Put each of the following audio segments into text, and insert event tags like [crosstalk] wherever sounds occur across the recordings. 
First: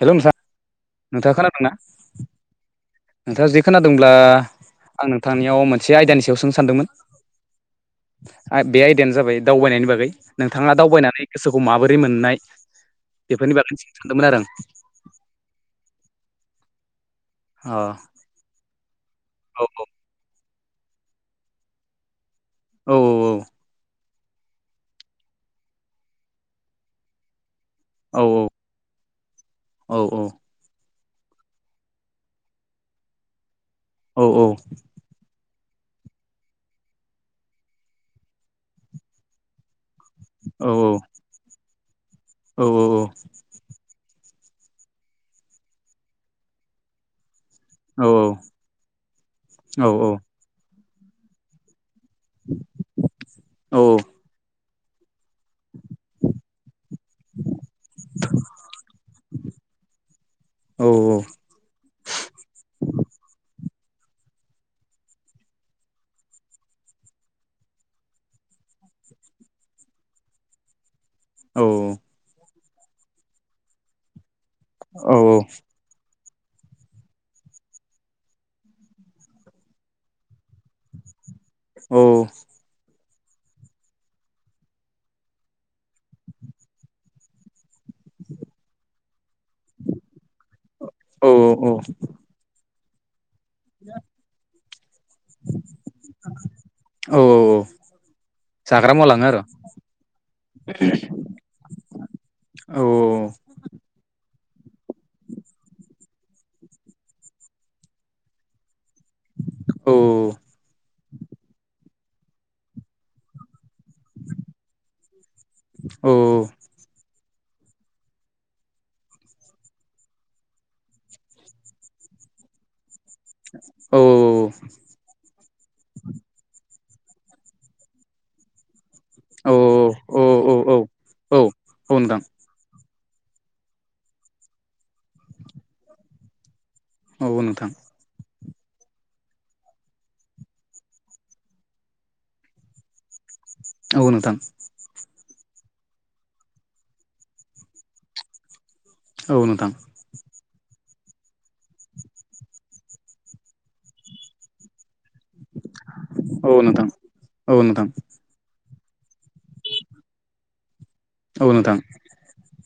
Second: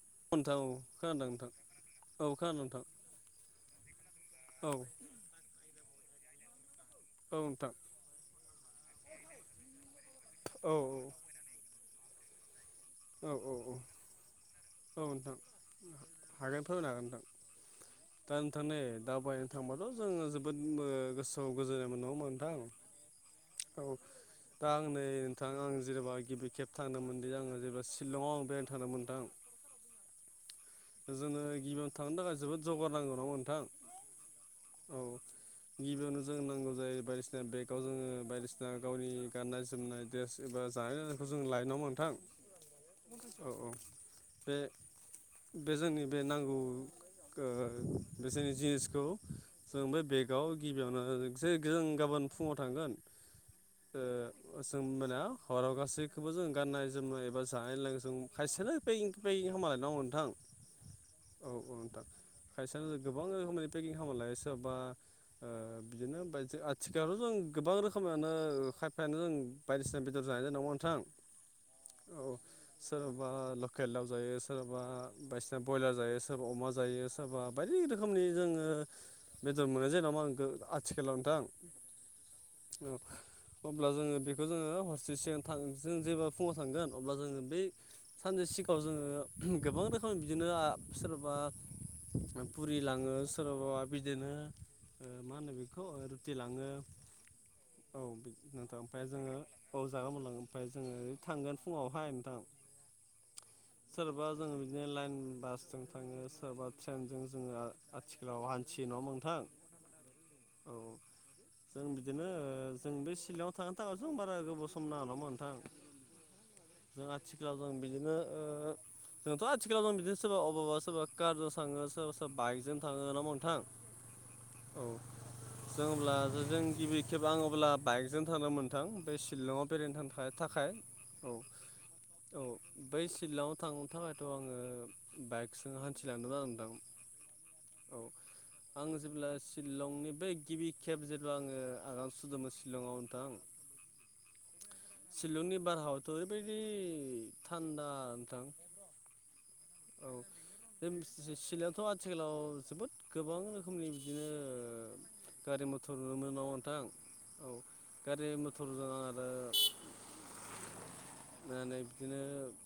हेल' नोंथां औ खोनादों नोंथाङा नोंथां खोनादोंना? औ खोनादों नोंथाङा जुदि खोनादोंब्ला नोंथां औ आं नोंथांनियाव मोनसे आयदानि सायाव सोंनो सानदोंमोन। औ नोंथां बे आयदायानो जाबाय दावबायनायनि बागै नोंथाङा औ दावबायनानै गोसोखौ माबोरै मोननाय औ बेफोरनि बागै औ सोंनो सानदोंमोन आरो आं। औ नोंथां हागोन फोरमायनो हागोन नोंथां आं दा नोंथां नै दावबायनो थांबाथ' जोङो जोबोद ओ गोसोआव गोजोननाय मोनो नङा होनबा नों अ औ थां औ। दा आं नै नोंथां आं जेनेबा गिबि खेब थांदों मोनदि आङो जेनेबा औ शिलंआव आं बेरायनो थांदोंमोन नोंथां। औ औ। जोङो गिबियाव थांनो थाखाय जोबोद जगारनांगौ नंङा होनबा नोंथां? औ औ। औ। गिबियावनो जों नांगौ जायो बायदिसिना बेगाव जोङो बायदिसिना गावनि गाननाय जोमनाय देस एबा औ जानाय लोंनायखौ जों लाइनांगौ नोंथां। औ औ औ। औ औ। बे बे जोंनि बे नांगौ। औ औ बिसोरनि जिनिसखौ औ जों बे बेगाव गिबियावनो गाबोन फुङाव थांगोन जों होनबाना हराव गासैखौबो जों गाननाय जोमनाय एबा जानाय लोंङ जों खायसेल बे हालायनांग नोंथां औ औ नोंथां खायसेयानो गोबां रोखोम मानि पेकिं खालाम लायो सोरबा बिदिनो आथिखालावथ' जों गोबां रोखोमानो खायफायानो जों बायदिसिना बेदर जानाय नङा नोंथां औ औ सोराबा लकेल दाउ जायो सोराबा बायदिना ब्रयलार जायो सोरबा अमा जायो सोरबा बायदि रोखोमनि जोङो बेदर मोननाय जै नामा आं आथिखालाव नोंथां औ आरो अब्ला जोङो बेखौ जोङो हरसे सिगां जों जेब्ला फुङाव थांगोन अब्ला जोङो बै सानसे सिगाङाव जोङो गोबां रोखोम बिदिनो औ सोरबा पुरि लाङो सोरबाबा बिदिनो मा होनो बेखौ रुटि लाङो औ नोंथां जाग्रा मुवा ओमफ्राय लाङो जोङो आरो औ जागा मोनलां ओमफ्राय जोङो ओरै थांगोन फुावहाय नोंथां औ सोरबा जोङो बिदिनो लाइन बासजों थाङो सोरबाबा ट्रेनजों जोङो आथिखालाव हान्थियो नङा मोनथां। औ औ जों बिदिनो जों बे सिलआव थांनो थाखाय जों बारा गोबाव सम नाङा नङाहोमबा नोंथां औ जों आथिखालाव जों बिदिनो। ओ जोंथ' आथिखालाव जों बिदिनो सोरबा अबबा सोरबा कारजों थाङो सोरबा सोरबा बाइकजों थाङो होना बुं नोंथां औ औ जों अब्ला जों गिबि खेब आं अब्ला बाइकजों थांदों मोन थां बे औ सिलंआव बेरायनो थांनो थाखाय औ थाखाय औ औ औ बै सिलङाव थांनो थाखायथ' आङो बाइकजों हान्थिलांदों आं नोंथां। औ नोंथां। औ आं जेब्ला शिलंनि बै गिबि खेब जेब्ला आङो आगान सुरदोंमोन शिलंआव नोंथां। औ नोंथां। शिलंनि बारहावायाथ' ओरैबायदि थान्दा नोंथां। औ नोंथां। औ ज सिलायावथ' आथिखालाव जोबोद गोबां रोखोमनि बिदिनो। गारि मथर नुनोन न औ नथां नोंथां औ गारि मथरजों आं आरो औ नोंथां नायनानै बिदिनो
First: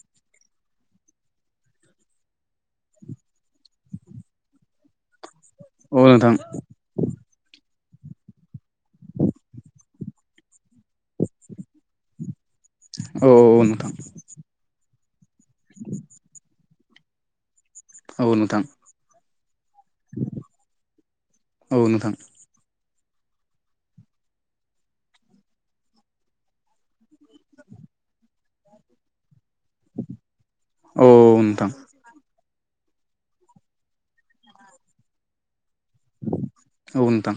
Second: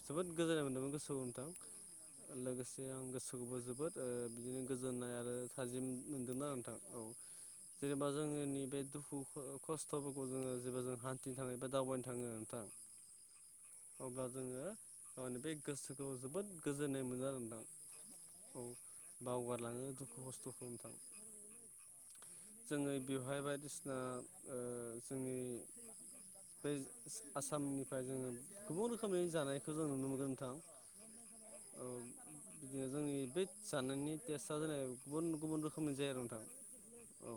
जोबोद गोजोननाय मोन्दोंमोन गोसोआव नोंथां। लोगोसे आं गोसोखौबो जोबोद बिदिनो गोजोननाय आरो हाजिम मोनदोंना नोंथां औ जेनेबा जोङो नि बे दुखु खस्थ'फोरखौ जोङो जेबा जों हान्थिनो थाङो ए बा दावबायनो थाङो नोंथां। औ औ नोंथां। अब्ला जोङो गावनि बे गोसोखौ जोबोद गोजोननाय मोनो आरो नोथां औ बावगारलाङो दुखु खस्थ'खौ नोंथां औ नोंथां औ नोंथां जोङो बेवहाय बायदिसिना जोंनि। बे आसामनिफ्राय जोङो गोबां रोखोमनि जानायखौ जों नुनो मोनगोन नोंथां। औ नोंथां। औ बिदिनो जोंनि बे जानायनि टेस्टआ जोंना गुबुन गुबुन रोखोमनि जायो आरो नोंथां। औ। ओ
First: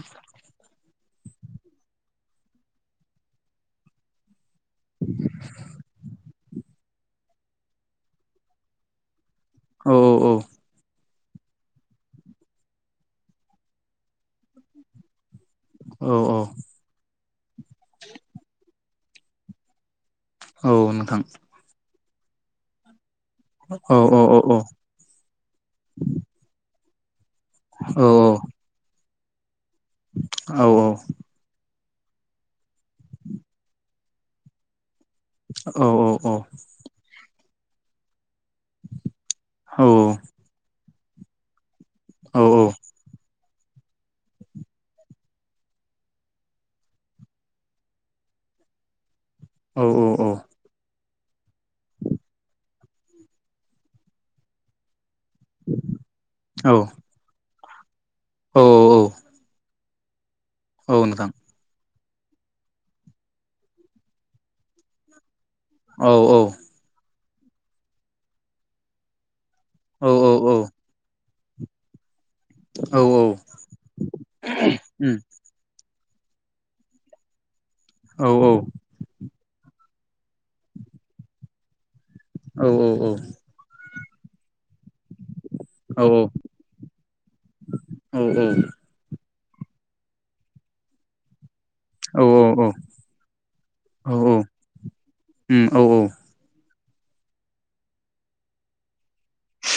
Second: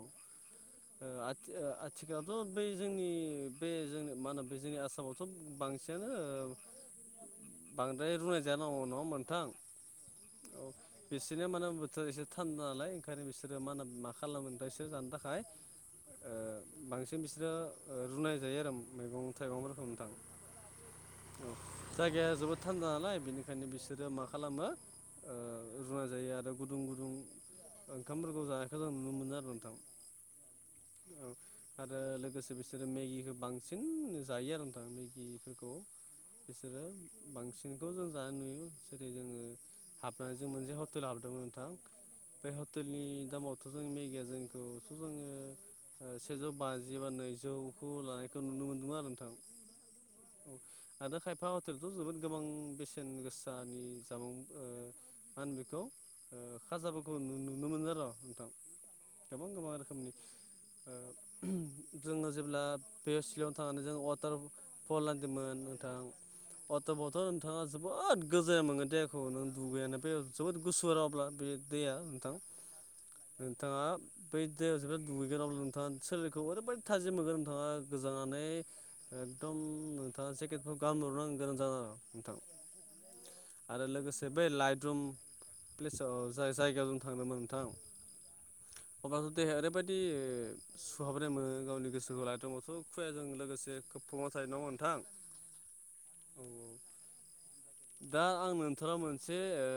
आथि ओ आथिखालावथ' बै जोंनि बे जों मा होना बे जोंनि आसामावथ' बांसिनानो ओ बांद्राय रुनाय जायान' नंङा होमबा नोंथां? औ औ औ। औ। बिसोरनिया मा होनो बोथोरा एसे थान्दा नालाय ओंखायनो बिसोरो मा होना मा खालामो नोंथां बिसोर जानो थाखाय औ ओ बांसिन बिसोरो ओ रुनाय जायो आरो उम मैगं थाइगंफोरखौ नोंथां। औ नोंथां। [unintelligible] जायगाया जोबोद थान्दा नालाय बेनिखायनो औ बिसोरो मा औ औ खालामो ओ रुनाय जायो आरो गुदुं गुदुं औ ओंखामफोरखौ जानायखौ जों नुनो मोनो आरो नोंथां। औ औ। औ आरो लोगोसे बिसोरो मेगिखौ बांसिन जायो आरो नोंथां मेगिफोरखौ। औ नोंथां औ उम औ बिसोरो बांसिनखौ जों जा नुयो जेरै जोङो हाबना जों मोनसे हटेल लाबोदोंमोन नोंथां बे हटेलनि दामाव थ' जों मेगिया जोंखौथ' जोङो ओ सेजौ बाजि बा नैजौखौ लानायखौ नुनो मोनगोमोन आरो नोंथां। औ औ औ। आरो खायफा हटेलथ' जोबोद गोबां बेसेन गोसानि जामुं ओ मा होनो बेखौ ओ खाजाफोरखौ नु-नुनो मोनो र' नोंथां गोबां गोबां रो खोमनि ओ [unintelligible] जोङो जेब्ला बे सिलं थांनानै जों वाटार फल नायदोंमोन नोंथां। अवाटा बथ' नोंथाङा जोबोद गोजोन मोनगोन दे। खौ नों दुगैयानो बे जोबोद गुसु आरो अब्ला बे दैया नोंथां। औ औ। नोंथाङा बै दैयाव जोबोद दुगैगोन अब्ला नोंथाङा सोलेरखौ ओरैबायदि थाजिम मोनगोन नोंथाङा गोजांनानै औ एकदम नोंथाङा जेकेटखौ गानब्रबनांगौ गोनां जागोन आरो। नोंथां आरो लोगोसे बे लाइट रुम प्लेसाव जाय जायगायाव जों थांदोंमोन नोंथां। अब्लाथ' देहाया ओरैबायदि सुहाबनाय मोनो गावनि गोसोखौ लाइतलुमावथ' खुवाजों लोगोसे खोबफबना थायो नंङा होनबा नोंथां? उम औ औ। औ औ दा आं नोंथांनाव मोनसे ओ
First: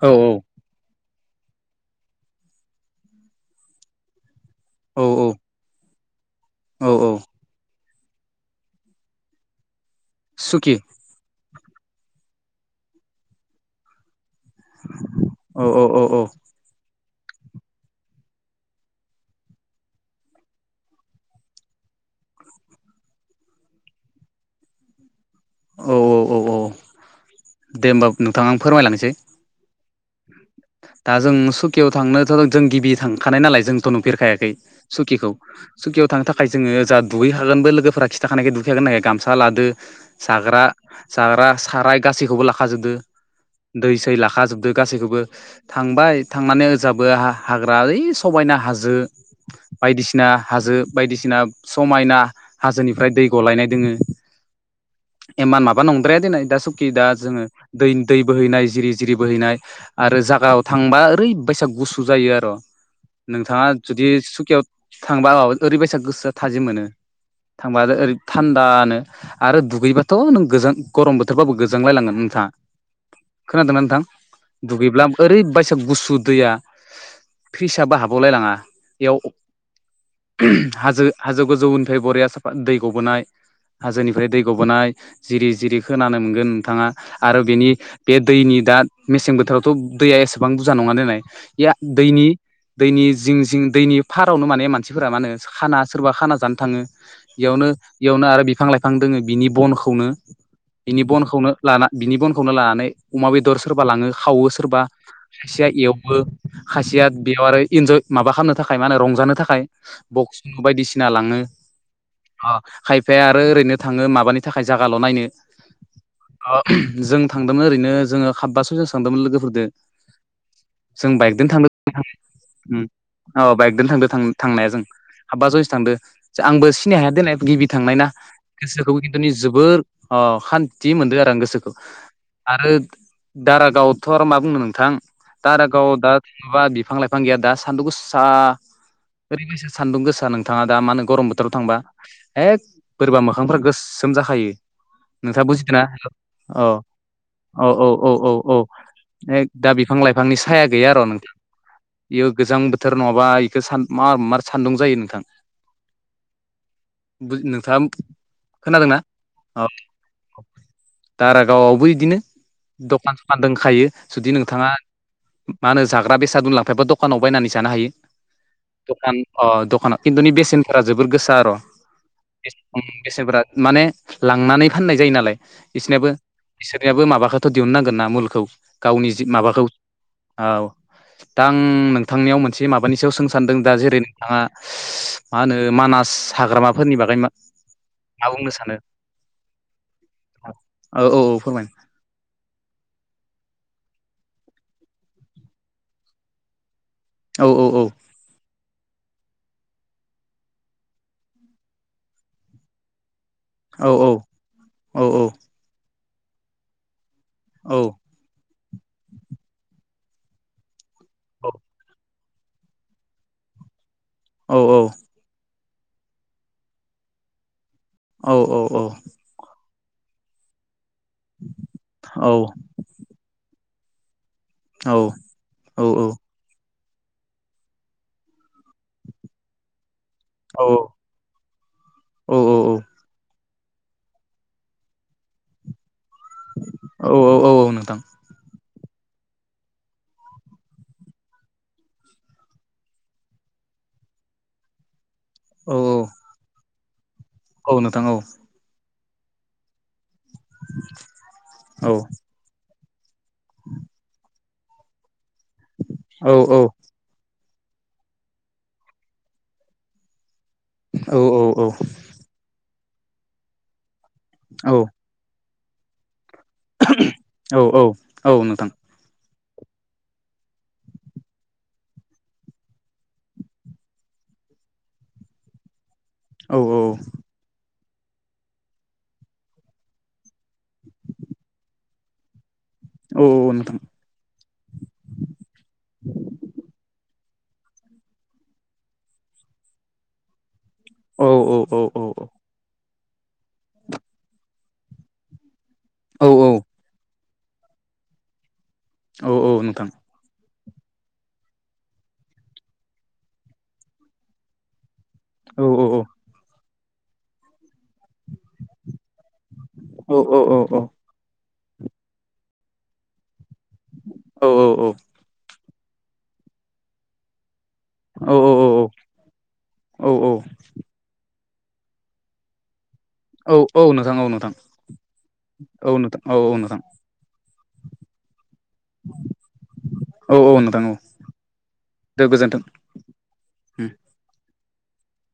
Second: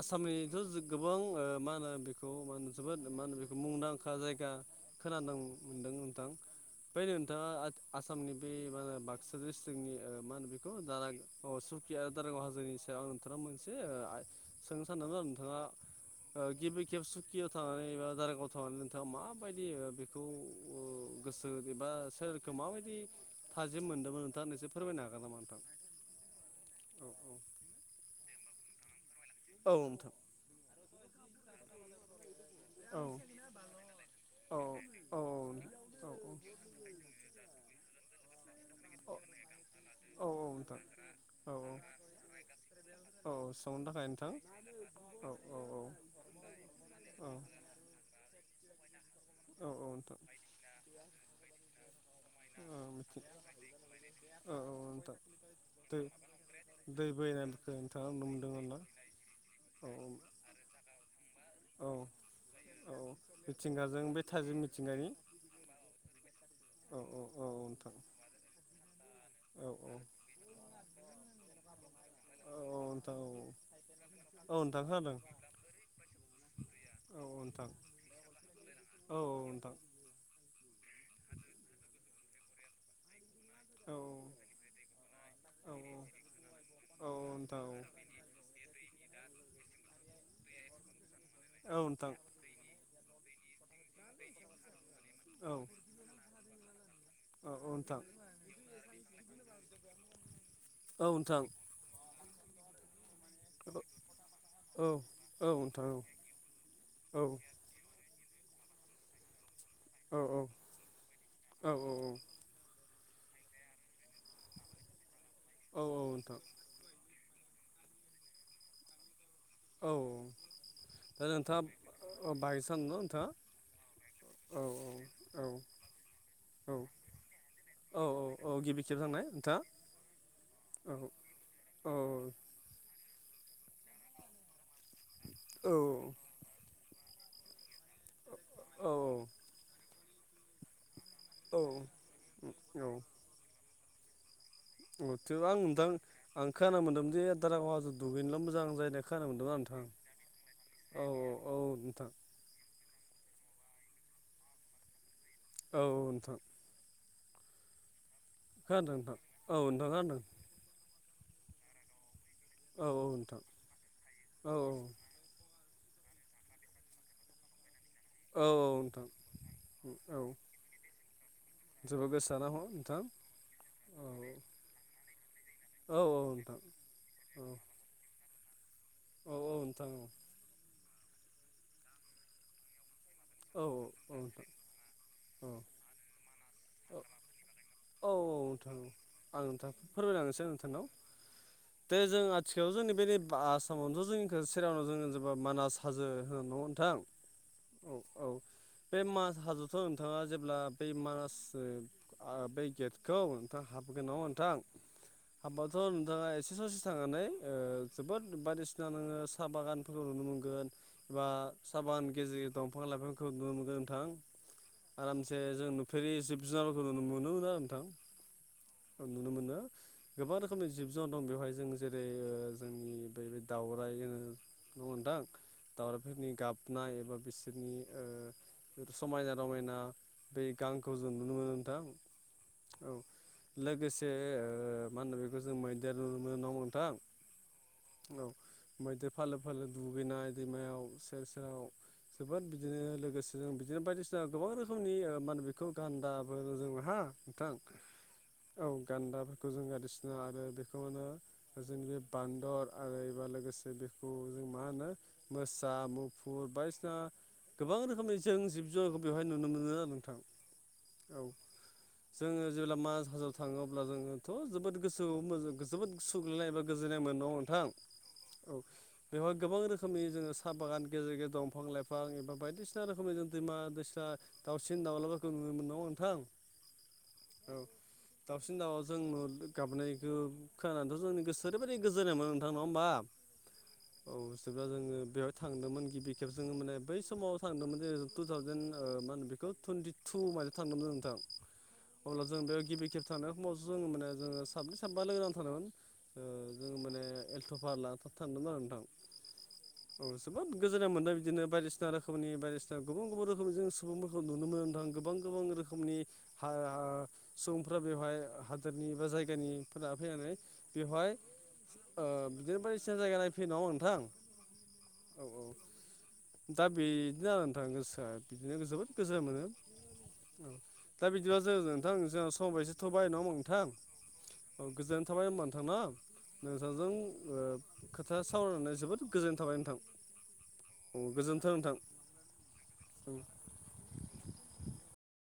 आसामनिथ' जों गोबां ओ मा होनो बेखौ मा होनो जोबोद मा होनो बेखौ मुंदांखा जायगा खोनादों। मोनदों नोंथां औ बे औ नोंथाङा आथ आसामनि बे मा होनो बाक्सा डिस्थ्र जोंनि ओ मा होनो बेखौ सुखि दारा अ सुकिआ दारागाव हाजोनि सायाव नोंथाङा मोनसे ओ आ सोंनो सानदोंमोन आरो नोंथाङा औ औ ओ गिबि खेब सु कियाव थांनानै एबा दारागाव थांनानै नोंथाङा माबायदि ओ बेखौ ओ गोसो एबा सोर खो माबायदि एसे मोनदोंमोन नोंथां नोंसोर फोरमायनो हागोन नामा नोंथां? औ औ औ औ। दे होमबा नोंथां आं फोरमायलांनोसै। औ नोंथां। दा जों सुकियाव थांनोथ' जों गिबि औ थांखानाय नालाय जोंथ' नुफेरखायाखै औ सुकिखौ। औ सुखियाव औ थांनो थाखाय जोङो जा दुगैखागोनबो लोगोफोरा खिथाखानायखाय दुगैखागोन होननायखाय गामसा लादो जाग्रा नोंथां जाग्रा औ साराय गासैखौबो लाखाजोबदो औ संनो दै थाखाय सै नोंथां लाखाजोबदो गासैखौबो। औ थांबाय थांनानै ओजाबो औ हा-हाग्रा ओइ समायना हाजो। औ औ नोंथां बायदिसिना हाजो बायदिसिना समायना औ हाजोनिफ्राय मिथिं दै गलायनाय दोङो। औ औ नोंथां एमान माबा दै नंद्राया दिनै दा सुकि दा दै जोङो बोहैनायखौ दै नोंथाङा दै नुनो मोनदों बोहैनाय आरोना जिरि जिरि बोहैनाय औ आरो जों जायगायाव थांबा ओरैबायसा औ गुसु जायो आरो औ नोंथाङा मिथिंगाजों जुदि बे थाजिम सुकियाव मिथिंगानि थांबा ओरैबायसा गोसोआ थाजिम मोनो औ औ थांबा औ ओरै नोंथां थान्दानो आरो औ दुगैबाथ' नों गोजां गरम बोथोरबाबो गोजांलायलांगोन नोंथाङा औ औ नोंथां खोनादोंना औ नोंथां औ नोंथां दुगैब्ला खोनादों ओरै बाइसा गुसु दैया औ नोंथां फ्रिसाबो हाबावलाय लाङा बेयाव औ हाजो हाजो गोजौनिफ्राय बरिया साफा दै गबोनाय हाजोनिफ्राय दै औ गबोनाय जिरि नोंथां औ जिरि खोनानो मोनगोन नोंथाङा औ आरो बेनि बे दैनि दा मेसें बोथोरावथ' दैया एसेबां बुरजा नङा नालाय बे नोंथां दैनि दैनि जिं जिं दैनि फारावनो माने मानसिफोरा मा होनो औ नोंथां औ खाना सोरबा खाना जानो थाङो औ बेयावनो नोंथां बेयावनो आरो बिफां लाइफां दोङो बिनि बनखौनो बिनि औ नोंथां बनखौनो लाना बिनि बनखौनो लानानै अमा बेदर सोरबा लाङो खावो सोरबा औ औ खाासेया नोंथां एवो खाासेया औ बेव आरो इन्जय माबा खालामनो थाखाय मा होनो रंजानो थाखाय औ बक्स बायदिसिना लाङो औ अ खायफाया आरो ओरैनो थाङो माबानि थाखाय जागाल' नायनो औ नोंथां जों थांदोंमोन ओरैनो जोङो हाबबासो जों थांदोंमोन लोगोफोरजों औ जों दा बाइकजों थांद नोंथाङा बाइकसो थांदों न' नोंथाङा औ बाइकजों थांद औ थांनाया जों औ हाबा जयसो थांदो आंबो औ सिनाय हाया दोननाय गिबि थांनाय औ ना औ गिबि गोसोखौबो खेब थांनाय खिन्थु नोंथाङा जोबोर सान्थि औ मोन्दों आरो आं गोसो औ औ आरो दारागावआवथ' आरो मा बुंनो नोंथां दारागावआव दा माबा बिफां लाइफां गैया दा सान्दुं गोसा औ ओरैबायसा सान्दुं गोसा नों थाङा दा मा होनो गरम बोथोराव थांबा एक औ बोरैबा मोखांफ्रा गोसोम जाखायो अ थेव नोंथाङा आं बुजिदों ना नोंथां आं औ खोनानो मोन्दों जे औ दारागाव औ हाजो औ औ दुगैनोल' औ मोजां जायो खोनानो ए मोन्दोंमोन दा बिफां लाइफांनि साया गैया आरो' आं नोंथां औ औ नोंथां बेयो गोजां बोथोर नङाबा बेखौ मा मार सान्दुं जायो नोंथां औ नोंथां नोंथाङा खोनादों खोनादोंना नोंथां औ नोंथां दारागावआवबो बिदिनो औ औ फान दखायो जुदि नोंथाङा मा होनो जाग्रा बेसाद दलांफायोबा दखानाव बायनानै जानो हायो औ औ नोंथां दखान अ दखानाव औ खिन्थुनि बेसेनफोरा जोबोर गोसा आरो जोबोद गोसा ना नोंथां बेसेनफोरा माने औ लांनानै फाननाय जायो नालाय औ बिसोरनिया औ नोंथां बोसोर याबो औ माबाखौथ' दिहुननांगोन ना मुलखौ गावनि जि औ औ माबाखौ नोंथां औ दा आं नोंथांनियाव मोनसे माबानि सायाव सों सान्दों औ नोंथां औ दा जेरै नोंथाङा नोंथां औ मा होनो मानास हाग्रामाफोरनि बागै म औ औ नोंथां आं नोंथां फोरमायलांनोसै नोंथांनाव औ औ औ फोरमायनो दे जों आथिखालाव जोंनि बे आसामावनोथ' जोंनिखौ सेरावनाव जोंङो जेबा मानास हाजो होनो नङ नोंथां औ औ औ औ बे मास हाजोथ' नोंथाङा जेब्ला बे मास बे गेटखौ नोंथां औ हाबगोन औ नङा नोंथां औ हाबाथ' नोंथाङा एसे ससे थांनानै औ जोबोद बाय बिसिना नोङो साहा बागानफोरखौ नुनो मोनगोन एबा साहा बागान गेजेर दंफां लाइफांखौ नुनो मोनगोन नोंथां औ औ आरामसे जों नुफेरि जिब जुनारफोरखौ नुनो मोनोमोन आरो नोंथां औ नुनो मोनो गोबां रोखोमनि जिब जुनार दं बेवहाय जों जेरै ओ जों नि बै दाउराय जो न'थां दाउरायफोरनि गाब बनाय एबा बिसोरनि समायना रमायना बे गांखौ ज जों नुनो नोंथां औ लोगोसे ओ मा होनो बे खौ जों मैदेर नुनो मोनो नोंथां औ औ नोंथां औ मैदेर फालो फालो दुगैनाय दैमायाव सेर सेराव जोबोद बिदिनो लोगोसे जों बिदिनो बायदिसिना गोबां रोखोमनि ओ मा होनो बेखौ खौ औ गान्दाबो होनो जों हा नोंथां औ नोंथां औ गान्दाफोरखौ जों [unintelligible] ओ बेखौ मा होनो जोंनि औ बे बान्दर आरो एबा लोगोसे बेखौ जों मा होनो मोसा औ मुफुर औ बायदिसिना गोबां रोखोमनि जों जिब जुनारखौ बेवहाय नुनो मोनो आरो नोंथां औ औ औ जोङो जेब्ला मान हाजोआव थाङो अब्ला जोङोथ' औ जोबोद गोसोआवो जोबोद सुग्लैनाय एबा गोजोननाय मोनोन नोंथां औ बेवहाय गोबां रोखोमनि जोङो साहा बागान गेजेर गेजेर दंफां लाइफां एबा बायदिसिना रोखोमनि जों दैमा दैसा दाावसिन दावलाफोरखौ नुनो मोननांगौ नोंथां औ औ औ दावसिन दाउलाजों गाबनायखौ खोनानानैथ' जोंनि गोसोआ ओरैबायदि गोजोननाय मोनो नोंथां नङा ओमबा औ औ औ नोंथां औ जेब्ला जोङो बेवहाय थांदोंमोन गिबि खेब जोङो माने बै समाव थांदोंमोन जे टु थावजेेन ओ मा होनो बेखौ टुनटि टु मादे थांदोंमोन नोंथां औ औ अब्ला जों बेयाव गिबि खेब थांनाय समावसो जों माने जोङो साब्रै साब्बासो लोगोनांना थांदोंमोन ओ औ औ औ जों माने एलट' भारा लाना था थांदोंमोन आरो नोंथां औ औ नोंथां औ जोबोद गोजोननाय मोनदों बिदिनो बायदिसिना रोखोमनि बायदिसिना गुबुन गुबुन रोखोमनि जों सुबुंफोरखौ नुनो मोनदों नोंथां गोबां गोबां औ औ रोखोमनि हा हा -सुबुंफ्रा बेवहाय हादोरनि बा जायगा [unintelligible] निफोरा फैनानै औ बेवहाय ओ बिदिनो बायदिसिना जायगा नाय फै नङा ओमबा नोंथां औ औ दा बेनो आरो नोंथां गोसो ओ औ औ बिदिनो जोबोद गोजोननाय मोनो दा बिदिबा जों नोंथां जोंहा समाबो जोबथ'बाय नङा होम औ औ नोंथां औ नोंथां औ गोजोननाय थाबाय ओमबा नोंथां न औ नोंथां औ औ नोंथां नोंथांजों ओ खोथा सावरायनानै जोबोद गोजोननाय थाबाय नोंथां औ गोजोन्थों दे गोजोन्थों। नोंथां